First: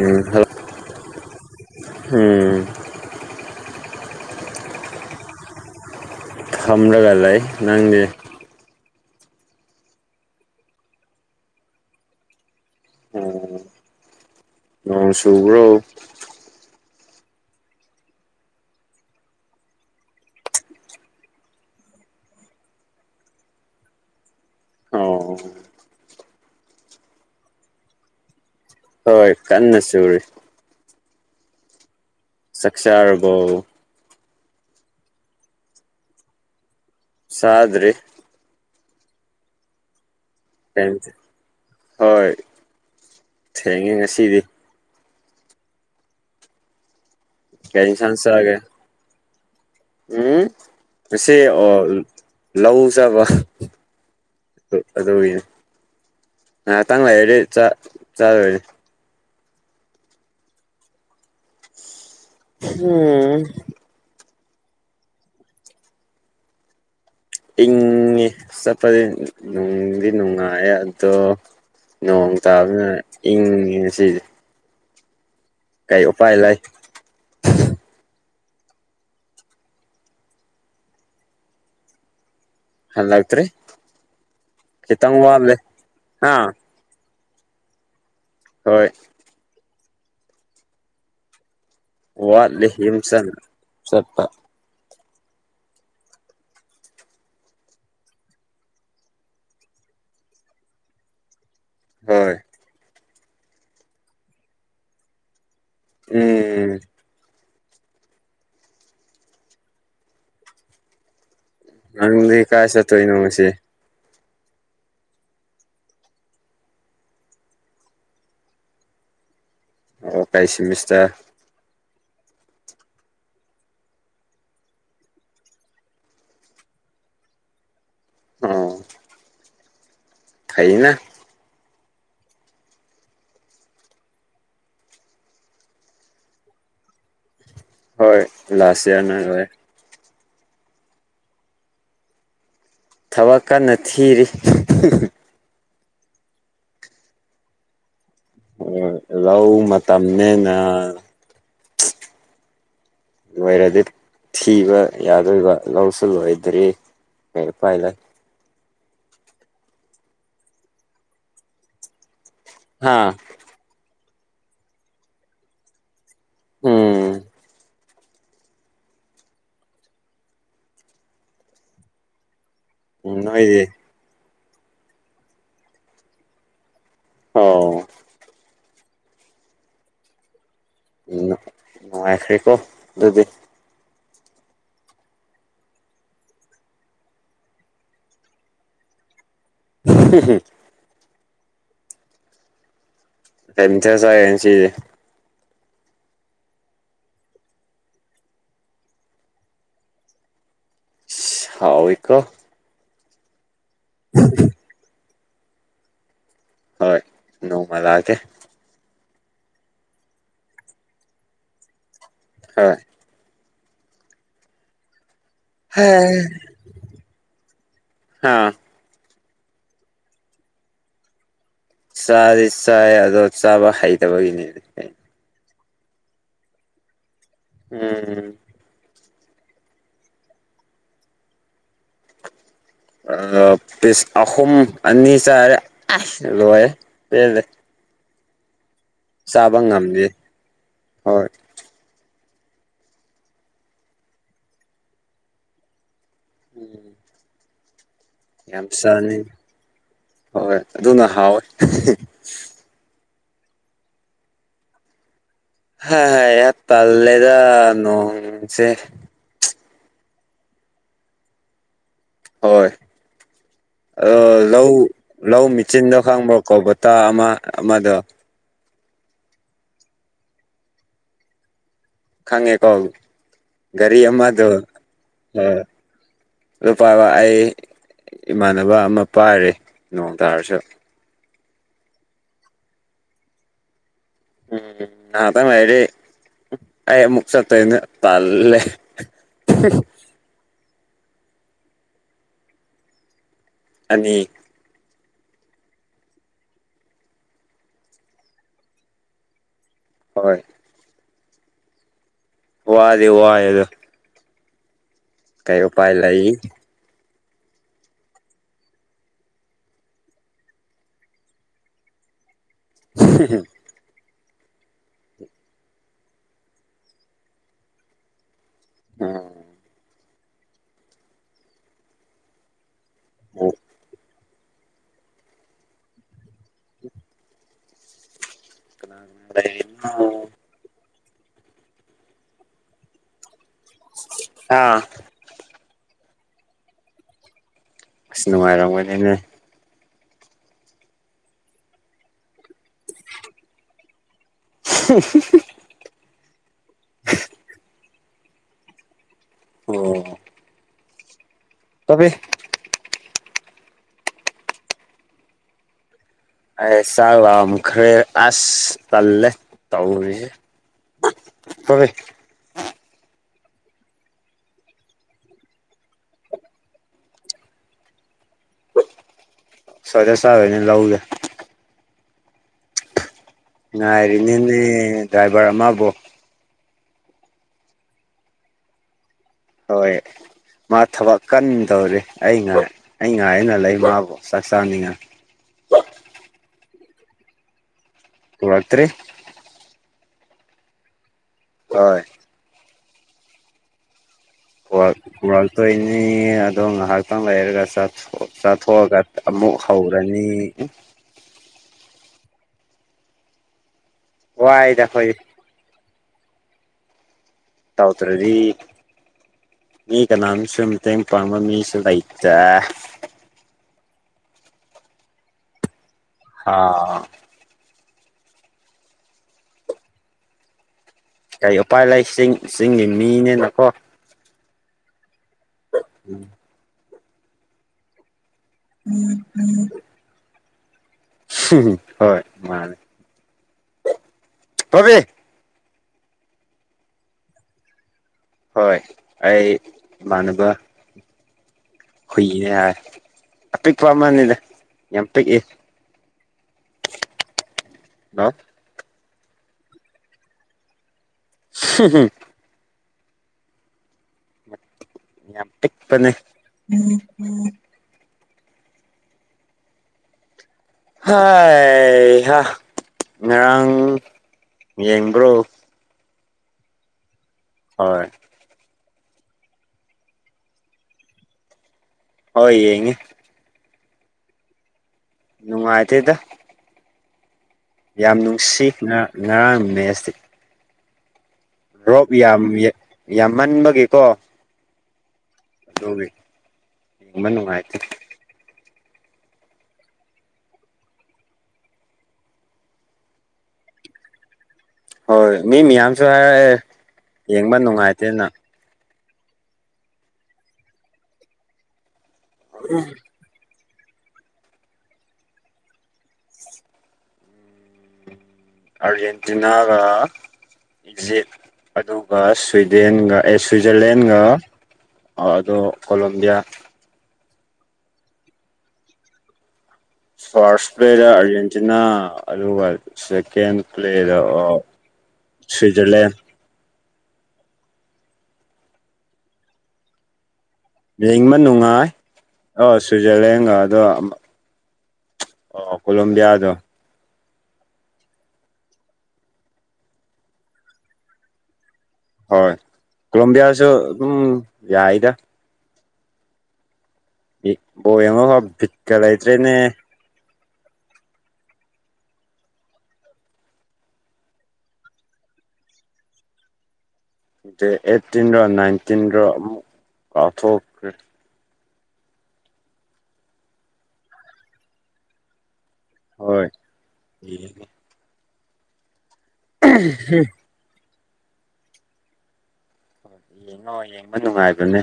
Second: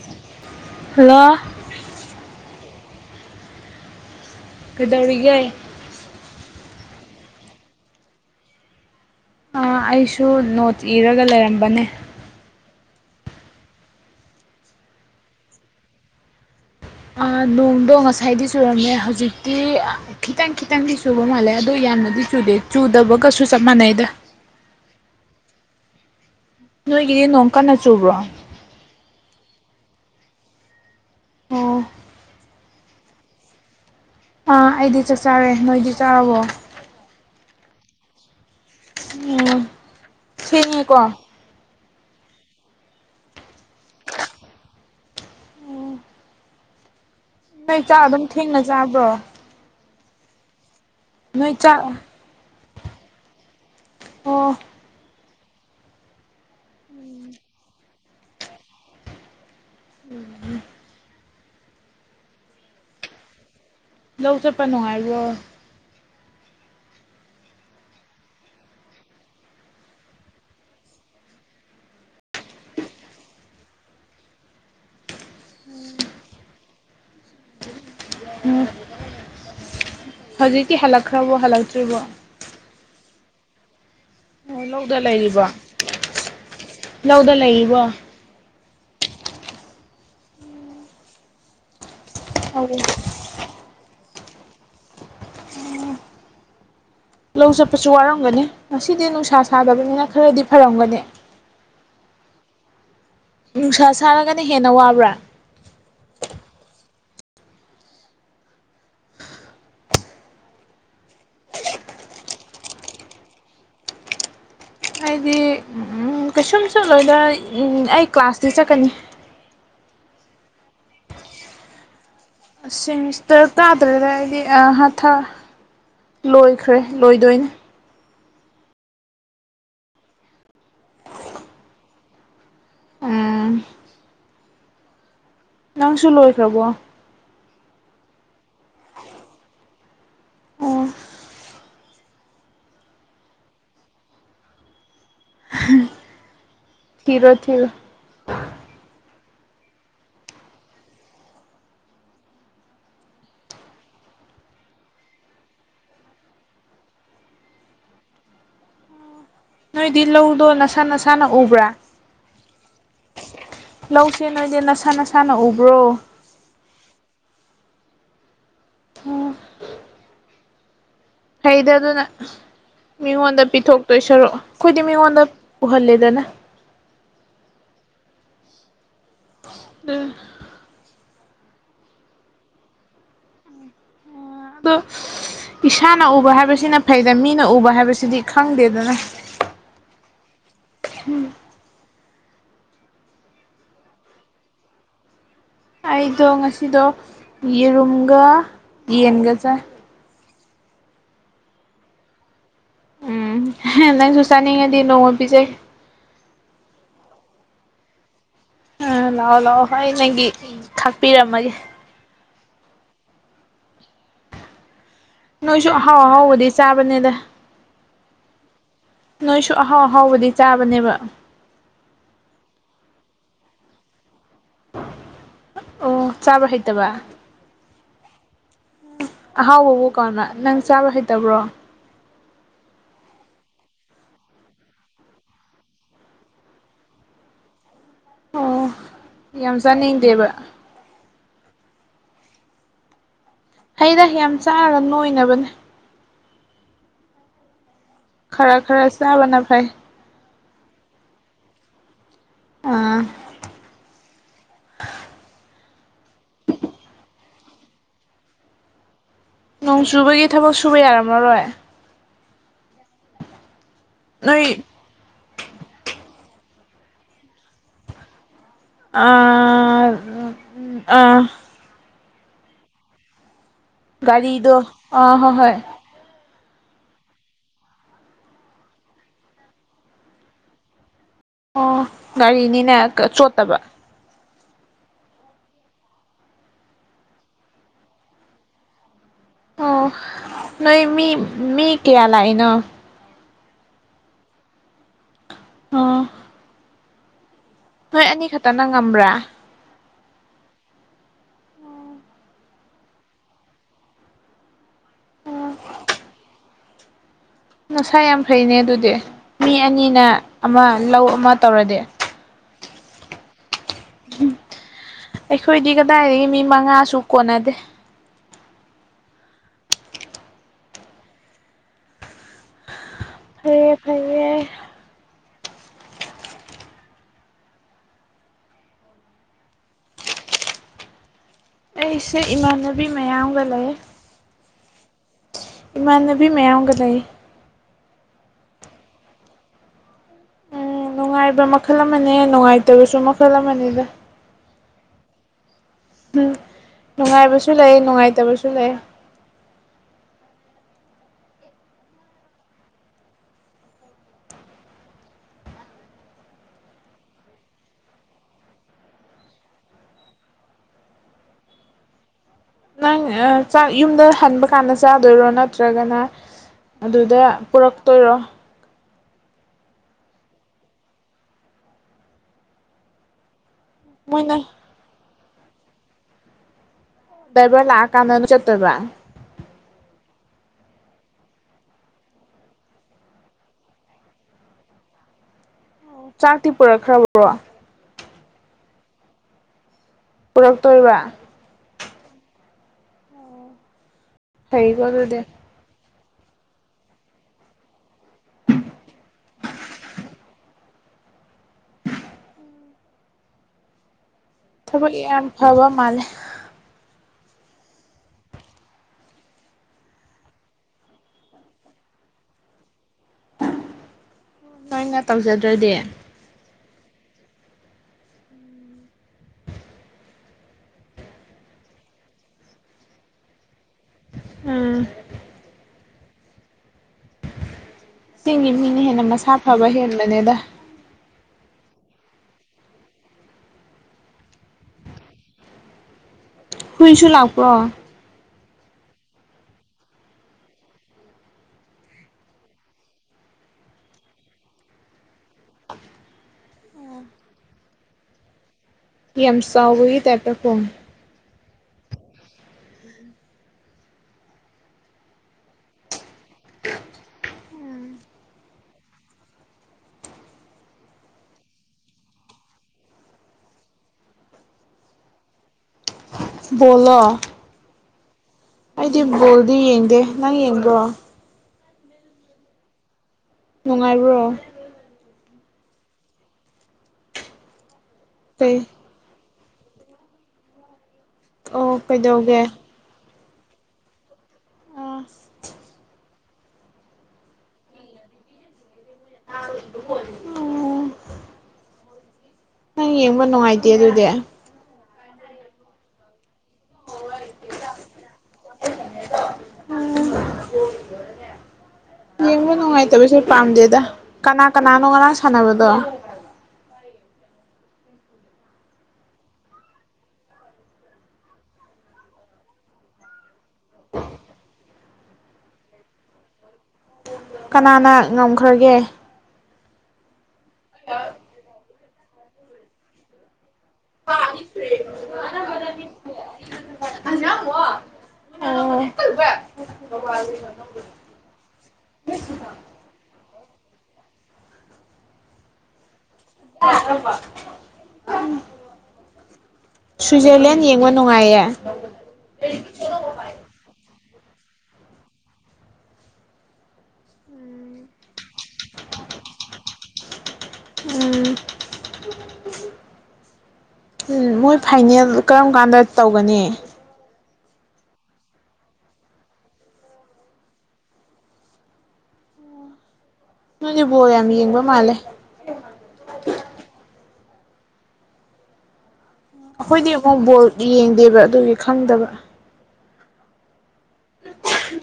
ꯎꯝ ꯍꯂ ꯂꯥꯛ ꯎꯝ ꯀꯗꯧꯔꯤꯒꯏ ꯊꯝꯂꯒ ꯂꯩ ꯅꯪꯗꯤ ꯑꯩꯁꯨ ꯅꯣꯠ ꯏꯔꯒ ꯂꯩꯔꯝꯕꯅꯦ ꯎꯝ ꯅꯣꯡ ꯁꯨꯕ꯭ꯔꯣ ꯅꯣꯡꯗꯣ ꯉꯁꯥꯏꯗꯤ ꯆꯨꯔꯝꯃꯦ ꯍꯧꯖꯤꯛꯇꯤ ꯈꯤꯇꯪ ꯈꯤꯇꯪꯗꯤ ꯆꯨꯕ ꯃꯥꯜꯂꯦ ꯑꯗꯣ ꯌꯥꯝꯅꯗꯤ ꯆꯨꯗꯦ ꯆꯨꯗꯕꯒꯁꯨ ꯆꯞ ꯃꯥꯟꯅꯩꯗ ꯑꯣ ꯅꯣꯏꯒꯤꯗꯤ ꯅꯣꯡ ꯀꯟꯅ ꯆꯨꯕ꯭ꯔꯣ ꯍꯣꯏ ꯀꯟꯅ ꯆꯨꯔꯤ ꯑꯣ ꯁꯛꯁꯥꯔꯔꯕꯣ ꯑꯥ ꯑꯩꯗꯤ ꯆꯥꯛ ꯆꯔꯦ ꯅꯣꯏꯗꯤ ꯆꯥꯔꯕꯣ ꯁꯥꯗ꯭ꯔꯤ ꯎꯝ ꯊꯦꯡꯉꯦꯀꯣ ꯊ ꯍꯣꯏ ꯊꯦꯡꯉꯦ ꯉꯁꯤꯗꯤ ꯅꯣꯏ ꯀꯩ ꯆꯥꯛ ꯏꯟꯁꯥꯡ ꯑꯗꯨꯝ ꯆꯥꯒꯦ ꯊꯦꯡꯅ ꯆꯥꯕ꯭ꯔꯣ ꯎꯝ ꯑꯁꯤ ꯅꯣꯏ ꯆꯥꯛ ꯂꯧꯖꯕ ꯑꯣ ꯑꯗꯨꯅꯦ ꯉꯥꯏꯍꯥꯛꯇꯥꯡ ꯂꯥꯏꯔꯗꯤ ꯆꯥꯗꯣꯏꯅꯦ ꯎꯝ ꯎꯝ ꯂꯧ ꯆꯠꯄꯅꯣ ꯍꯥꯏꯕ꯭ꯔꯣ ꯏꯪꯉꯦ ꯆꯠꯄꯗꯤ ꯅꯨꯡꯗꯤ ꯅꯨꯡꯉꯥꯏꯌꯦ ꯑꯗꯣ ꯅꯣꯡ ꯇꯥꯕꯅ ꯏꯪꯉꯤꯁꯤ ꯀꯥꯏ ꯎꯄꯥꯏ ꯂꯩ ꯎꯝ ꯍꯧꯖꯤꯛꯀꯤ ꯍꯂꯛꯈ꯭ꯔꯕ ꯍꯂꯛꯇ꯭ꯔꯤꯕ ꯍꯜꯂꯥꯛꯇꯔꯤ ꯑꯣ ꯂꯧꯗ ꯀꯈꯤꯇꯪꯕꯦ ꯂꯩꯔꯤꯕꯣ ꯍꯥꯥ ꯂꯧꯗ ꯂꯩꯕꯣ ꯍꯣꯏ ꯋꯥꯠꯂꯤ ꯑꯧ ꯍꯝꯁꯪ ꯁꯄ ꯂꯧ ꯆꯠꯄꯁꯨ ꯋꯥꯔꯝꯒꯅꯤ ꯉꯁꯤꯗꯤ ꯅꯨꯡꯁꯥ ꯁꯥꯗꯕꯅꯤꯅ ꯈꯔꯗꯤ ꯐꯔꯝꯒꯅꯤ ꯍꯣꯏ ꯅꯨꯡꯁꯥ ꯁꯥꯔꯒꯅ ꯍꯦꯟꯅ ꯋꯥꯕ꯭ꯔꯥ ꯎꯝ ꯅꯪꯗꯤ ꯀꯥꯁ ꯇꯅ ꯃꯅꯨꯡꯁꯤ ꯑꯩꯗꯤ ꯀꯩꯁꯨꯝꯁꯨꯠꯂꯣꯏꯗ꯭ꯔ ꯑꯩ ꯀ꯭ꯂꯥꯁꯇꯤ ꯆꯠꯀꯅꯤ ꯑꯣ ꯀꯩꯁꯤꯃꯤꯁꯇ ꯁꯦꯃꯤꯁꯇꯔ ꯇꯥꯗ꯭ꯔꯦꯗ ꯑꯩꯗꯤ ꯍꯥꯊ ꯂꯣꯏꯈ꯭ꯔꯦ ꯂꯣꯏꯗꯣꯏꯅꯤ ꯑꯣꯝ ꯊꯩꯅ ꯑ ꯅꯪꯁꯨ ꯂꯣꯏꯈ꯭ꯔꯕꯣ ꯍꯣꯏ ꯂꯥꯁ ꯏꯌꯥꯔꯅ ꯂꯦ ꯑꯣ ꯊꯕꯛ ꯀꯟꯅ ꯊꯤꯔꯤ ꯊꯤꯔꯣ ꯊꯤꯔ ꯑꯣ ꯂꯥꯎ ꯃꯝꯃꯦꯦꯅ ꯂꯣꯏꯔꯗꯤ ꯊꯤꯕ ꯌꯥꯗꯣꯏꯕ ꯂꯧꯁꯨ ꯂꯣꯏꯗ꯭ꯔꯤ ꯃꯣꯏ ꯎꯄꯥꯏ ꯂꯩ ꯅꯣꯏꯗꯤ ꯂꯧꯗꯣ ꯅꯁꯥ ꯅꯁꯥꯅ ꯎꯕ꯭ꯔꯥ ꯍꯥꯥ ꯂꯧꯁꯦ ꯅꯣꯏꯗꯤ ꯅꯁꯥ ꯅꯁꯥꯅ ꯎꯕ꯭ꯔꯣ ꯎꯝ ꯑꯣꯝ ꯍꯩꯗ ꯑꯗꯨꯅ ꯃꯤꯉꯣꯟꯗ ꯅꯣꯏꯗꯤ ꯄꯤꯊꯣꯛꯇꯣꯏ ꯁꯔꯨ ꯑꯩꯈꯣꯏꯗꯤ ꯃꯤꯉꯣꯟꯗ ꯎꯍꯜꯂꯦꯗꯅ ꯑꯣ ꯎꯝ ꯎ ꯅꯨꯡꯉꯥꯏꯈ꯭꯭ꯔꯦꯀꯣ ꯑꯗꯨꯗꯤ ꯏꯁꯥꯅ ꯎꯕ ꯍꯥꯏꯕꯁꯤꯅ ꯐꯩꯗ ꯃꯤꯅ ꯎꯕ ꯍꯥꯏꯕꯁꯤꯗꯤ ꯈꯪꯗꯦꯗꯅ ꯍ ꯎꯝ ꯝꯊꯔ ꯆꯒꯦ ꯁꯤꯗꯤ ꯑꯩꯗꯣ ꯉꯁꯤꯗꯣ ꯌꯦꯔꯨꯝꯒ ꯌꯦꯟꯒ ꯆꯥꯏ ꯁꯥꯎ ꯀ ꯅꯪ ꯁꯨꯁꯥꯅꯤꯡꯉꯗꯤ ꯅꯣꯡꯉ ꯄꯖꯦ ꯍꯣꯏ ꯅꯣꯡꯃ ꯂꯥꯛꯑꯒꯦ ꯎꯝ ꯂꯥꯛꯑꯣ ꯂꯥꯛꯑꯣ ꯑꯩꯏ ꯅꯪꯒꯤ ꯊꯥꯛꯄꯤꯔꯝꯃꯒꯦ ꯍꯣꯏ ꯅꯣꯏꯁꯨ ꯑꯍꯥꯎ ꯑꯍꯥꯎꯕꯗꯤ ꯆꯥꯕꯅꯤꯗ ꯍꯥꯥ ꯅꯣꯏꯁꯨ ꯑꯍꯥꯎ ꯑꯍꯥꯎꯕꯗꯤ ꯆꯥꯕꯅꯦꯕ ꯆꯥꯗꯤ ꯆꯥꯏ ꯑꯗꯣ ꯆꯥꯕ ꯍꯩꯇꯕꯒꯤꯅꯦ ꯑꯩꯅ ꯑꯣ ꯆꯥꯕ꯭ꯔ ꯍꯩꯇꯕ ꯎꯝ ꯑꯍꯥꯎꯕꯕꯨ ꯀꯅ ꯅꯪ ꯆꯥꯕ ꯍꯩꯇꯕ꯭ꯔꯣ ꯄꯤꯁ ꯑꯍꯨꯝ ꯑꯅꯤ ꯆꯥꯔꯦ ꯂꯣꯏꯦ ꯄꯦꯜꯂꯦ ꯑꯣ ꯌꯥꯝ ꯆꯥꯕ ꯉꯝꯗꯦ ꯆꯥꯅꯤꯡꯗꯦꯕ ꯍꯣꯏ ꯍꯩꯅ ꯌꯥꯝ ꯆꯥꯔꯒ ꯅꯣꯏꯅꯕꯅꯦ ꯎꯝ ꯈꯔ ꯌꯥꯝ ꯈꯔ ꯆꯥꯅ ꯆꯥꯕꯅ ꯐꯩ ꯍꯣꯏ ꯍꯣꯏ ꯑꯗꯨꯅ ꯍꯥꯎꯋꯦ ꯑꯥ ꯍ ꯍ ꯌꯥ ꯇꯥꯂꯦꯗ ꯅꯣꯡꯁꯦ ꯅꯣꯡ ꯆꯨꯕꯒꯤ ꯊꯕꯛ ꯁꯨꯕ ꯌꯥꯔꯝꯃꯂꯔꯣꯏ ꯍꯣꯏ ꯑ ꯅꯣꯏ ꯂꯧ ꯂꯧ ꯃꯦꯆꯤꯟꯗꯣ ꯈꯪꯕ꯭ꯔꯣ ꯀꯥꯕꯣꯇꯥ ꯑꯃ ꯑꯃꯗꯣ ꯑꯥ ꯑꯥ ꯑꯥ ꯈꯪꯉꯦꯀꯣ ꯒꯥꯔꯤ ꯑꯃꯗꯣ ꯒꯥꯔꯤꯗꯣ ꯑꯥ ꯍꯣꯏ ꯑ ꯍꯣꯏ ꯑꯗꯨ ꯄꯥꯏꯕ ꯑꯩ ꯏꯃꯥꯟꯅꯕ ꯑꯃ ꯄꯥꯏꯔꯦ ꯅꯣꯡ ꯇꯥꯔꯁꯨ ꯑꯣ ꯒꯥꯔꯤꯅꯤꯅꯦ ꯆꯣꯠꯇꯕ ꯎꯝ ꯉꯩꯍꯥꯛꯇꯪ ꯂꯩꯔꯥꯗꯤ ꯑꯩ ꯃꯨꯛ ꯆꯠꯇꯣꯏꯅꯦ ꯄꯟꯂꯦ ꯑꯣ ꯅꯣꯏ ꯃꯤ ꯃꯤ ꯀꯌꯥ ꯂꯏꯅ ꯑꯅꯤ ꯑꯣ ꯅꯣꯏ ꯑꯅꯤ ꯈꯛꯇꯅ ꯉꯝꯕ꯭ꯔꯥ ꯍꯣꯏ ꯋꯥꯗꯤ ꯋꯥꯌꯦ ꯑꯗꯨ ꯀꯩ ꯎꯄꯥꯏ ꯂꯩ ꯅꯁꯥ ꯌꯥꯝ ꯐꯩꯅꯦ ꯑꯗꯨꯗꯤ ꯃꯤ ꯑꯅꯤꯅ ꯑꯃ ꯂꯧ ꯑꯃ ꯇꯧꯔꯗꯤ [inaudible] [unintelligible] ꯑꯩꯈꯣꯏꯗꯤ ꯀꯗꯥꯏꯗꯒꯤ ꯃꯤ ꯃꯉꯥꯁꯨ ꯀꯣꯟꯅꯗꯦ ꯎꯝ ꯐꯩꯑꯦ ꯐꯩꯩꯑꯦ [unintelligible] ꯀꯥꯅꯒ ꯂꯩꯏꯔꯤꯅꯣ ꯑꯩꯁꯦ ꯏꯃꯥꯟꯅꯕꯤ ꯃꯌꯥꯝꯒ ꯂꯩ ꯍꯥ ꯏꯃꯥꯟꯅꯕꯤ ꯃꯌꯥꯝꯒ ꯂꯩ ꯑꯁ ꯅꯨꯡꯉꯥꯏꯔꯝꯒꯅꯤꯅꯦ ꯎꯝ ꯅꯨꯡꯉꯥꯏꯕ ꯃꯈꯜ ꯑꯃꯅꯦ ꯅꯨꯡꯉꯥꯏꯇꯕꯁꯨ ꯃꯈꯜ ꯑꯃꯅꯦꯗ [unintelligible] ꯎꯝ ꯅꯨꯡꯉꯥꯏꯕꯁꯨ ꯂꯩ ꯅꯨꯡꯉꯥꯏꯇꯕꯁꯨ ꯂꯩ ꯑꯣ ꯇꯕꯤ ꯑꯩ ꯆꯥꯛ ꯂꯝꯈ꯭ꯔꯦ ꯑꯁ ꯇꯜꯂꯦ ꯇꯧꯔꯤꯁꯦ [unintelligible] ꯅꯪ ꯑ ꯆꯥꯛ ꯌꯨꯝꯗ ꯍꯟꯕ ꯀꯥꯟꯗ ꯆꯥꯗꯣꯏꯔꯣ ꯅꯠꯇ꯭ꯔꯒꯅ ꯑꯗꯨꯗ ꯄꯨꯔꯛꯇꯣꯏꯔꯣ ꯁꯨꯏꯗ ꯆꯗꯣꯏꯅꯦ ꯂꯥꯎꯗ ꯃꯣꯏꯅ ꯉꯥꯏꯔꯤꯅꯤꯅꯦ ꯗ꯭ꯔꯥꯏꯚꯔ ꯑꯃꯕꯨ ꯗꯕ ꯂꯥꯛ ꯀꯥꯟꯗꯅ ꯆꯠꯇꯦꯕ ꯍꯣꯏ ꯃꯥ ꯊꯕꯛ ꯀꯟꯗꯧꯔꯤ ꯑꯩꯥ ꯉꯥꯏ ꯑꯩ ꯉꯥꯏꯅ ꯂꯩ ꯃꯥꯕꯨ ꯆꯥꯛ ꯆꯥꯅꯤꯡꯉꯥꯏ ꯆꯥꯛꯇꯤ ꯄꯨꯔꯛꯈ꯭ꯔꯕ꯭ꯔꯣ ꯄꯨꯔꯛꯇ꯭ꯔꯤ ꯄꯨꯔꯛꯇꯣꯏꯕ ꯍꯣꯏ ꯐꯩꯀꯣ ꯑꯗꯨꯗꯤ ꯋꯥꯔꯜ ꯇꯣꯏꯅꯤ ꯑꯗꯣ ꯉꯥꯏꯍꯥꯛꯇꯪ ꯂꯩꯔꯒ ꯆꯛ ꯆꯥꯊꯣꯛꯑꯒ ꯑꯃꯨꯛ ꯍꯧꯔꯅꯤ ꯋꯥꯏꯗ ꯊꯕꯛ ꯑꯩꯈꯣꯏ ꯌꯥꯝ ꯐꯕ ꯃꯥꯜꯂꯦ ꯇꯧꯗ꯭ꯔꯗꯤ ꯃꯤ ꯀꯅꯥꯝꯁꯨ ꯃꯇꯦꯡ ꯄꯥꯡꯕ ꯃꯤꯁꯨ ꯂꯩꯇꯦ ꯅꯣꯏꯅ ꯇꯧꯖꯗ꯭ꯔꯗꯤ ꯑ ꯀꯔꯤ ꯎꯄꯥꯏ ꯂꯩ ꯆꯤꯡ ꯆꯤꯡꯒꯤ ꯃꯤꯅꯤꯅꯀꯣ ꯑꯥ ꯎꯝ ꯆꯤꯡꯒꯤ ꯃꯤꯅ ꯍꯦꯟꯅ ꯃꯁꯥ ꯐꯕ ꯍꯦꯟꯕꯅꯦꯗ ꯍꯣꯏ ꯃꯥꯅꯦ ꯔꯕꯤ ꯍꯨꯏꯁꯨ ꯂꯥꯛꯄ꯭ꯔꯣ ꯍꯣꯏ ꯑꯩ ꯏꯃꯥꯟꯅꯕ ꯍꯨꯏꯌꯦ ꯍꯥꯏꯔꯦ ꯑꯄꯤꯛꯄ ꯑꯃꯅꯤꯗ ꯌꯥꯝ ꯄꯤꯛꯏ ꯅ ꯌꯁꯥꯎꯒꯨꯏ ꯇꯇ ꯐꯣꯟ ꯍ ꯌꯥꯝ ꯄꯤꯄꯅꯦ ꯍꯥꯏ ꯍꯥ ꯉꯔꯥꯡ ꯌꯦꯡꯕ꯭ꯔꯣ ꯕꯣꯜꯂꯣ ꯍꯣꯏ ꯑꯩꯗꯤ ꯕꯣꯜꯗꯤ ꯌꯦꯡꯗꯦ ꯅꯪ ꯌꯦꯡꯕ꯭ꯔꯣ ꯍ ꯌꯦ ꯅꯨꯡꯉꯥꯏꯔꯕ꯭ꯔꯣ ꯅꯨꯡꯉꯥꯏꯇꯣꯏꯗ ꯌꯥꯝ ꯀꯩ ꯅꯨꯡꯁꯤ ꯉꯔꯥꯡ ꯃꯦꯠꯁꯇꯤ ꯑꯣ ꯔꯣꯞ ꯀꯩꯗꯧꯒꯦ ꯌꯥꯝ ꯌꯥꯝ ꯃꯟꯕꯒꯤꯀꯣ ꯑꯥ ꯑꯗꯨꯒꯤ ꯌꯦꯡꯕ ꯅꯨꯡꯉꯥꯏꯇꯦ [inaudible] ꯅꯪ ꯌꯦꯡꯕ ꯅꯨꯡꯉꯥꯏꯇꯦ ꯑꯗꯨꯗꯤ ꯍꯣꯏ ꯃꯤ ꯃꯌꯥꯝꯁꯨ ꯍꯥꯏꯔꯛꯑꯦ ꯌꯦꯡꯕ ꯅꯨꯡꯉꯥꯏꯇꯦꯅ ꯌꯦꯕ ꯅꯨꯡꯉꯥꯏ ꯇꯁꯔ ꯄꯥꯝꯗꯦꯗ ꯀꯅꯥ ꯀꯅꯥꯅꯣ ꯉꯔꯥꯡ ꯁꯥꯟꯅꯕꯗꯣ ꯑꯔꯖꯦꯟꯇꯤꯅꯥꯒ ꯏꯖꯤꯞ ꯑꯗꯨꯒ ꯁ꯭ꯋꯤꯗꯦꯟꯒ ꯑꯦ ꯁ꯭ꯋꯤꯖꯔꯂꯦꯟꯒ ꯑꯗꯨꯗꯣ ꯀꯣꯂꯣꯕꯤꯌꯥ ꯀꯅꯥꯅ ꯉꯝꯈ꯭ꯔꯒꯦ ꯐꯥꯔꯁ ꯄ꯭ꯂꯦꯗ ꯑꯥꯔꯖꯦꯟꯇꯤꯅꯥ ꯑꯗꯨꯒ ꯁꯦꯀꯦꯟ ꯄ꯭ꯂꯗ ꯁꯤꯖꯔꯂꯦ [unintelligible] [inaudible] [inaudible] ꯌꯦꯡꯕ ꯅꯨꯡꯉꯥꯏ ꯑꯣ ꯁ꯭ꯋꯤꯖꯔꯂꯦꯟꯒ ꯑꯗꯣ ꯀꯣꯂꯣꯝꯕꯤꯌꯥꯗꯣ [unintelligible] ꯁ꯭ꯋꯤꯖꯔꯂꯦꯟ ꯌꯦꯡꯕ ꯅꯨꯡꯉꯥꯏꯌꯦ ꯍꯣꯏ ꯀꯣꯂꯣꯕꯤꯌꯥꯁꯨ ꯑꯗꯨꯝ ꯌꯥꯏꯗ ꯕꯣꯏ ꯑꯃꯐꯥꯎ ꯤꯛꯀ ꯂꯩꯇ꯭ꯔꯦꯅꯦ ꯎꯝ ꯎꯝ ꯃꯣꯏ ꯐꯥꯏꯅꯦꯜ ꯀꯔꯝ ꯀꯥꯟꯗ ꯇꯧꯒꯅꯤ ꯑ ꯑꯩꯠꯇꯤꯟꯗ ꯅꯥꯏꯟꯇꯤꯟꯗ ꯑꯃꯨꯛ ꯑꯊꯣꯛ ꯅꯣꯏꯅꯦꯕꯣ ꯌꯥꯝ ꯌꯦꯡꯕ ꯃꯥꯜꯂꯦ ꯍꯣꯏ ꯑꯩꯈꯣꯏꯗꯤ ꯑꯃꯨꯛ ꯕꯣꯜ ꯌꯦꯡꯗꯦꯕ ꯑꯗꯨꯒꯤ ꯈꯪꯗꯕ ꯌꯦꯡꯉꯣꯑꯣ ꯌꯦꯡꯕ ꯅꯨꯡꯉꯥꯏꯕꯅꯦ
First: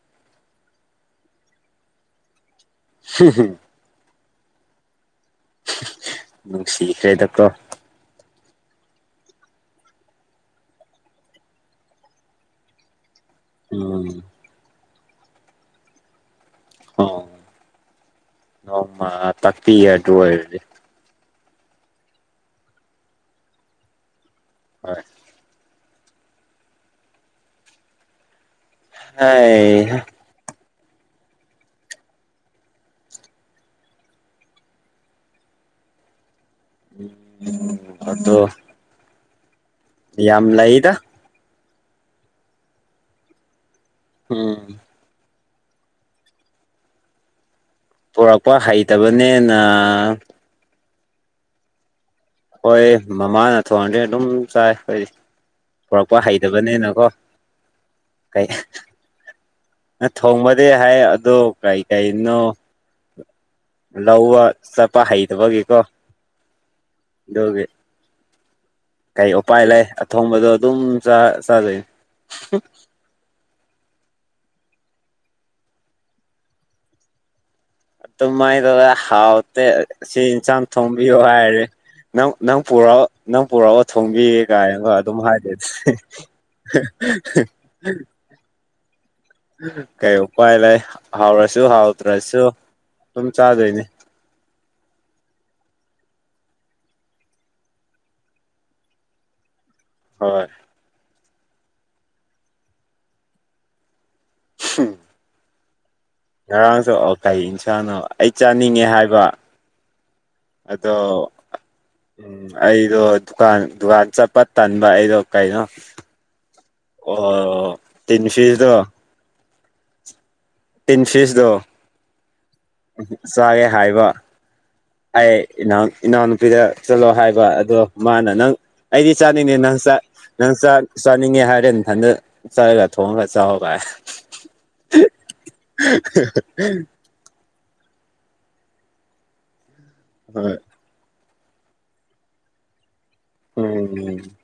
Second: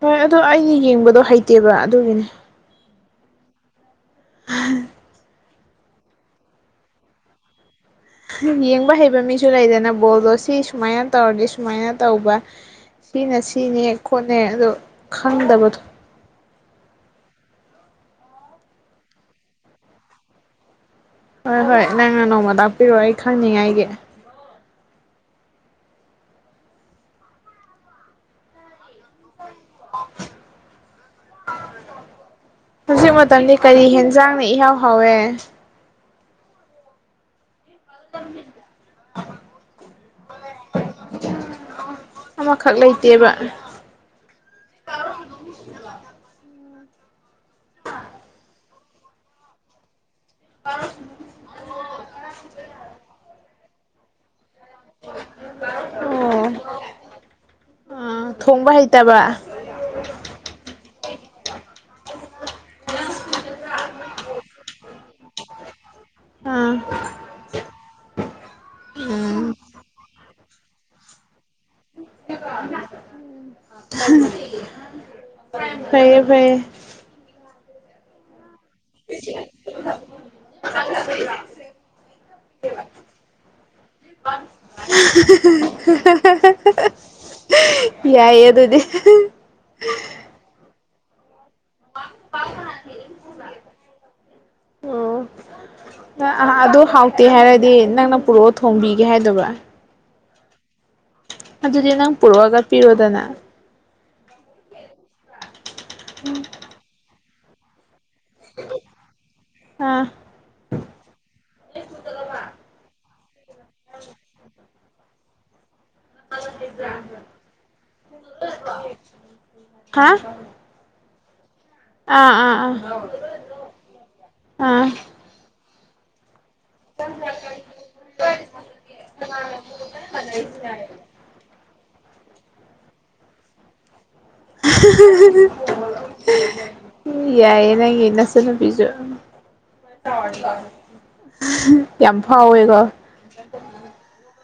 ꯍꯣꯏ ꯑꯗꯣ ꯑꯩꯒꯤ ꯌꯦꯡꯕꯗꯣ ꯍꯩꯇꯦꯕ ꯑꯗꯨꯒꯤꯅꯦ ꯍ ꯍꯨꯝ ꯅꯨꯡꯁꯤꯈ꯭ꯔꯦ ꯗꯥꯛꯇꯣ ꯌꯦꯡꯕ ꯍꯩꯕ ꯃꯤꯁꯨ ꯂꯩꯗꯅ ꯕꯣꯜꯗꯣ ꯁꯤ ꯁꯨꯃꯥꯏꯅ ꯇꯧꯔꯗꯤ ꯁꯨꯃꯥꯏꯅ ꯇꯧꯕ ꯁꯤꯅꯦ ꯁꯤꯅꯦ ꯎꯝ ꯈꯣꯠꯅꯦ ꯑꯗꯣ ꯈꯪꯗꯕꯗꯣ ꯑꯣ ꯅꯣꯡꯃ ꯇꯥꯛꯄꯤ ꯑꯗꯨ ꯑꯣꯏꯔꯗꯤ ꯍꯣꯏ ꯍꯣꯏ ꯅꯪꯅ ꯅꯣꯡꯃ ꯇꯥꯛꯄꯤꯔꯣ ꯑꯩ ꯈꯪꯅꯤꯡꯉꯥꯏꯒꯤ ꯍꯣꯏ ꯑꯦ ꯍꯧꯖꯤꯛ ꯃꯇꯝꯗꯤ ꯀꯔꯤ ꯌꯦꯦꯟꯖꯥꯡꯅ ꯏꯍꯥꯎ ꯍꯥꯎꯋꯦ ꯗꯣ [inaudible] ꯌꯥꯝ ꯂꯩꯗ ꯑꯃꯈꯛ ꯂꯩꯇꯦꯕ ꯎꯝ ꯄꯨꯣꯔꯛꯄ ꯍꯩꯇꯕꯅꯤꯅ [inaudible] ꯍꯣꯏ ꯃꯃꯥꯅ ꯊꯣꯟꯗꯤ ꯑꯗꯨꯝ ꯆꯥꯏ ꯑꯩꯈꯣꯏꯗꯤ ꯄꯨꯣꯔꯛꯄ ꯍꯩꯇꯕꯅꯤꯅꯀꯣ ꯑ ꯊꯣꯡꯕ ꯍꯩꯇꯕ ꯅ ꯊꯣꯡꯕꯗꯤ ꯍꯥꯏ ꯑꯗ ꯀꯩ ꯀꯅꯣ ꯂꯧꯋꯥ ꯆꯄ ꯍꯥꯏꯩꯗꯕꯒꯦꯀꯣ ꯑꯥ ꯗꯒꯦ ꯀꯩ ꯎꯄꯥꯏ ꯂꯩ ꯑꯊꯣꯡꯕꯗꯣ ꯑꯗꯨꯝ ꯆꯥꯖꯩ ꯐꯔꯌꯦꯦ ꯐꯔꯌꯦꯦ ꯑꯗꯨꯃꯥꯏꯅ ꯇꯧꯔ ꯍꯥꯎꯇꯦ ꯁꯤ ꯌꯦꯟꯁꯥꯡ ꯊꯣꯡꯝꯕꯤꯌꯣ ꯍꯥꯏꯔꯦ ꯅꯪ ꯅꯪ ꯄꯨꯔꯛꯑꯣ ꯅꯪ ꯄꯨꯔꯛꯑꯣ ꯊꯣꯡꯕꯤꯒꯦ ꯀꯥꯏꯅꯒ ꯑꯗꯨꯝ ꯍꯥꯏꯗꯤꯦ ꯑꯗꯨ [inaudible] ꯌꯥꯏꯌꯦ ꯑꯗꯨꯗꯤ ꯀꯩ ꯎꯄꯥꯏ ꯂꯩ ꯍꯥꯎꯔꯁꯨ ꯍꯥꯎꯗ꯭ꯔꯁꯨ ꯑꯗꯨꯝ ꯆꯥꯗꯣꯏꯅꯤ ꯑꯣ ꯑꯗꯨ ꯍꯥꯎꯇꯦ ꯍꯥꯏꯔꯗꯤ ꯅꯪꯅ ꯄꯨꯔꯛꯑꯣ ꯊꯣꯡꯕꯤꯒꯦ ꯍꯥꯏꯗꯕ꯭ꯔꯥ ꯍꯣꯏ ꯑꯗꯨꯗꯤ ꯅꯪ ꯄ ꯄꯨꯔꯋꯥꯒ ꯄꯤꯔꯗꯅ ꯍ ꯎꯝ ꯉꯔꯥꯡ ꯆ ꯀꯩ ꯏꯟꯁꯥꯅꯣ ꯑꯩ ꯆꯥꯅꯤꯡꯉꯦ ꯍꯥꯏꯕ ꯑꯥ ꯑꯗꯣ ꯎꯝ ꯑꯩꯗꯣ ꯗꯨꯀꯥꯟ ꯗꯨꯀꯥꯟ ꯆꯠꯄ ꯇꯟꯕ ꯑꯩꯗꯣ ꯀꯩꯅꯣ ꯑꯣ ꯇꯤꯟ ꯐꯤꯁꯇꯣ ꯍꯥ ꯇꯤꯟ ꯐꯤꯁꯇꯣ ꯑꯥ ꯑꯥ ꯑꯥ ꯆꯥꯒꯦ ꯍꯥꯏꯕ ꯑꯥ ꯑꯩ ꯏꯅꯥꯎ ꯏꯅꯥꯎꯅꯨꯄꯤꯗ ꯆꯠꯂꯣ ꯍꯥꯏꯕ ꯑꯗꯣ ꯃꯥꯅ ꯅꯪ ꯑꯩꯗꯤ ꯆꯥꯅꯤꯡꯉ ꯅꯪ ꯅꯪꯥꯛ ꯆꯠꯅꯤꯡꯉꯦ ꯍꯥꯏꯔꯦꯊꯟꯗꯛ ꯆꯠꯂꯒ ꯊꯣꯡꯉꯒ ꯆꯥꯎꯔꯒ [inaudible] ꯌꯥꯏꯦ ꯅꯪ ꯏꯟꯅꯁꯅ ꯄꯕꯤꯖꯨ ꯍꯣꯏ ꯌꯥꯝ ꯐꯥꯎꯋꯦꯀꯣ ꯎꯝ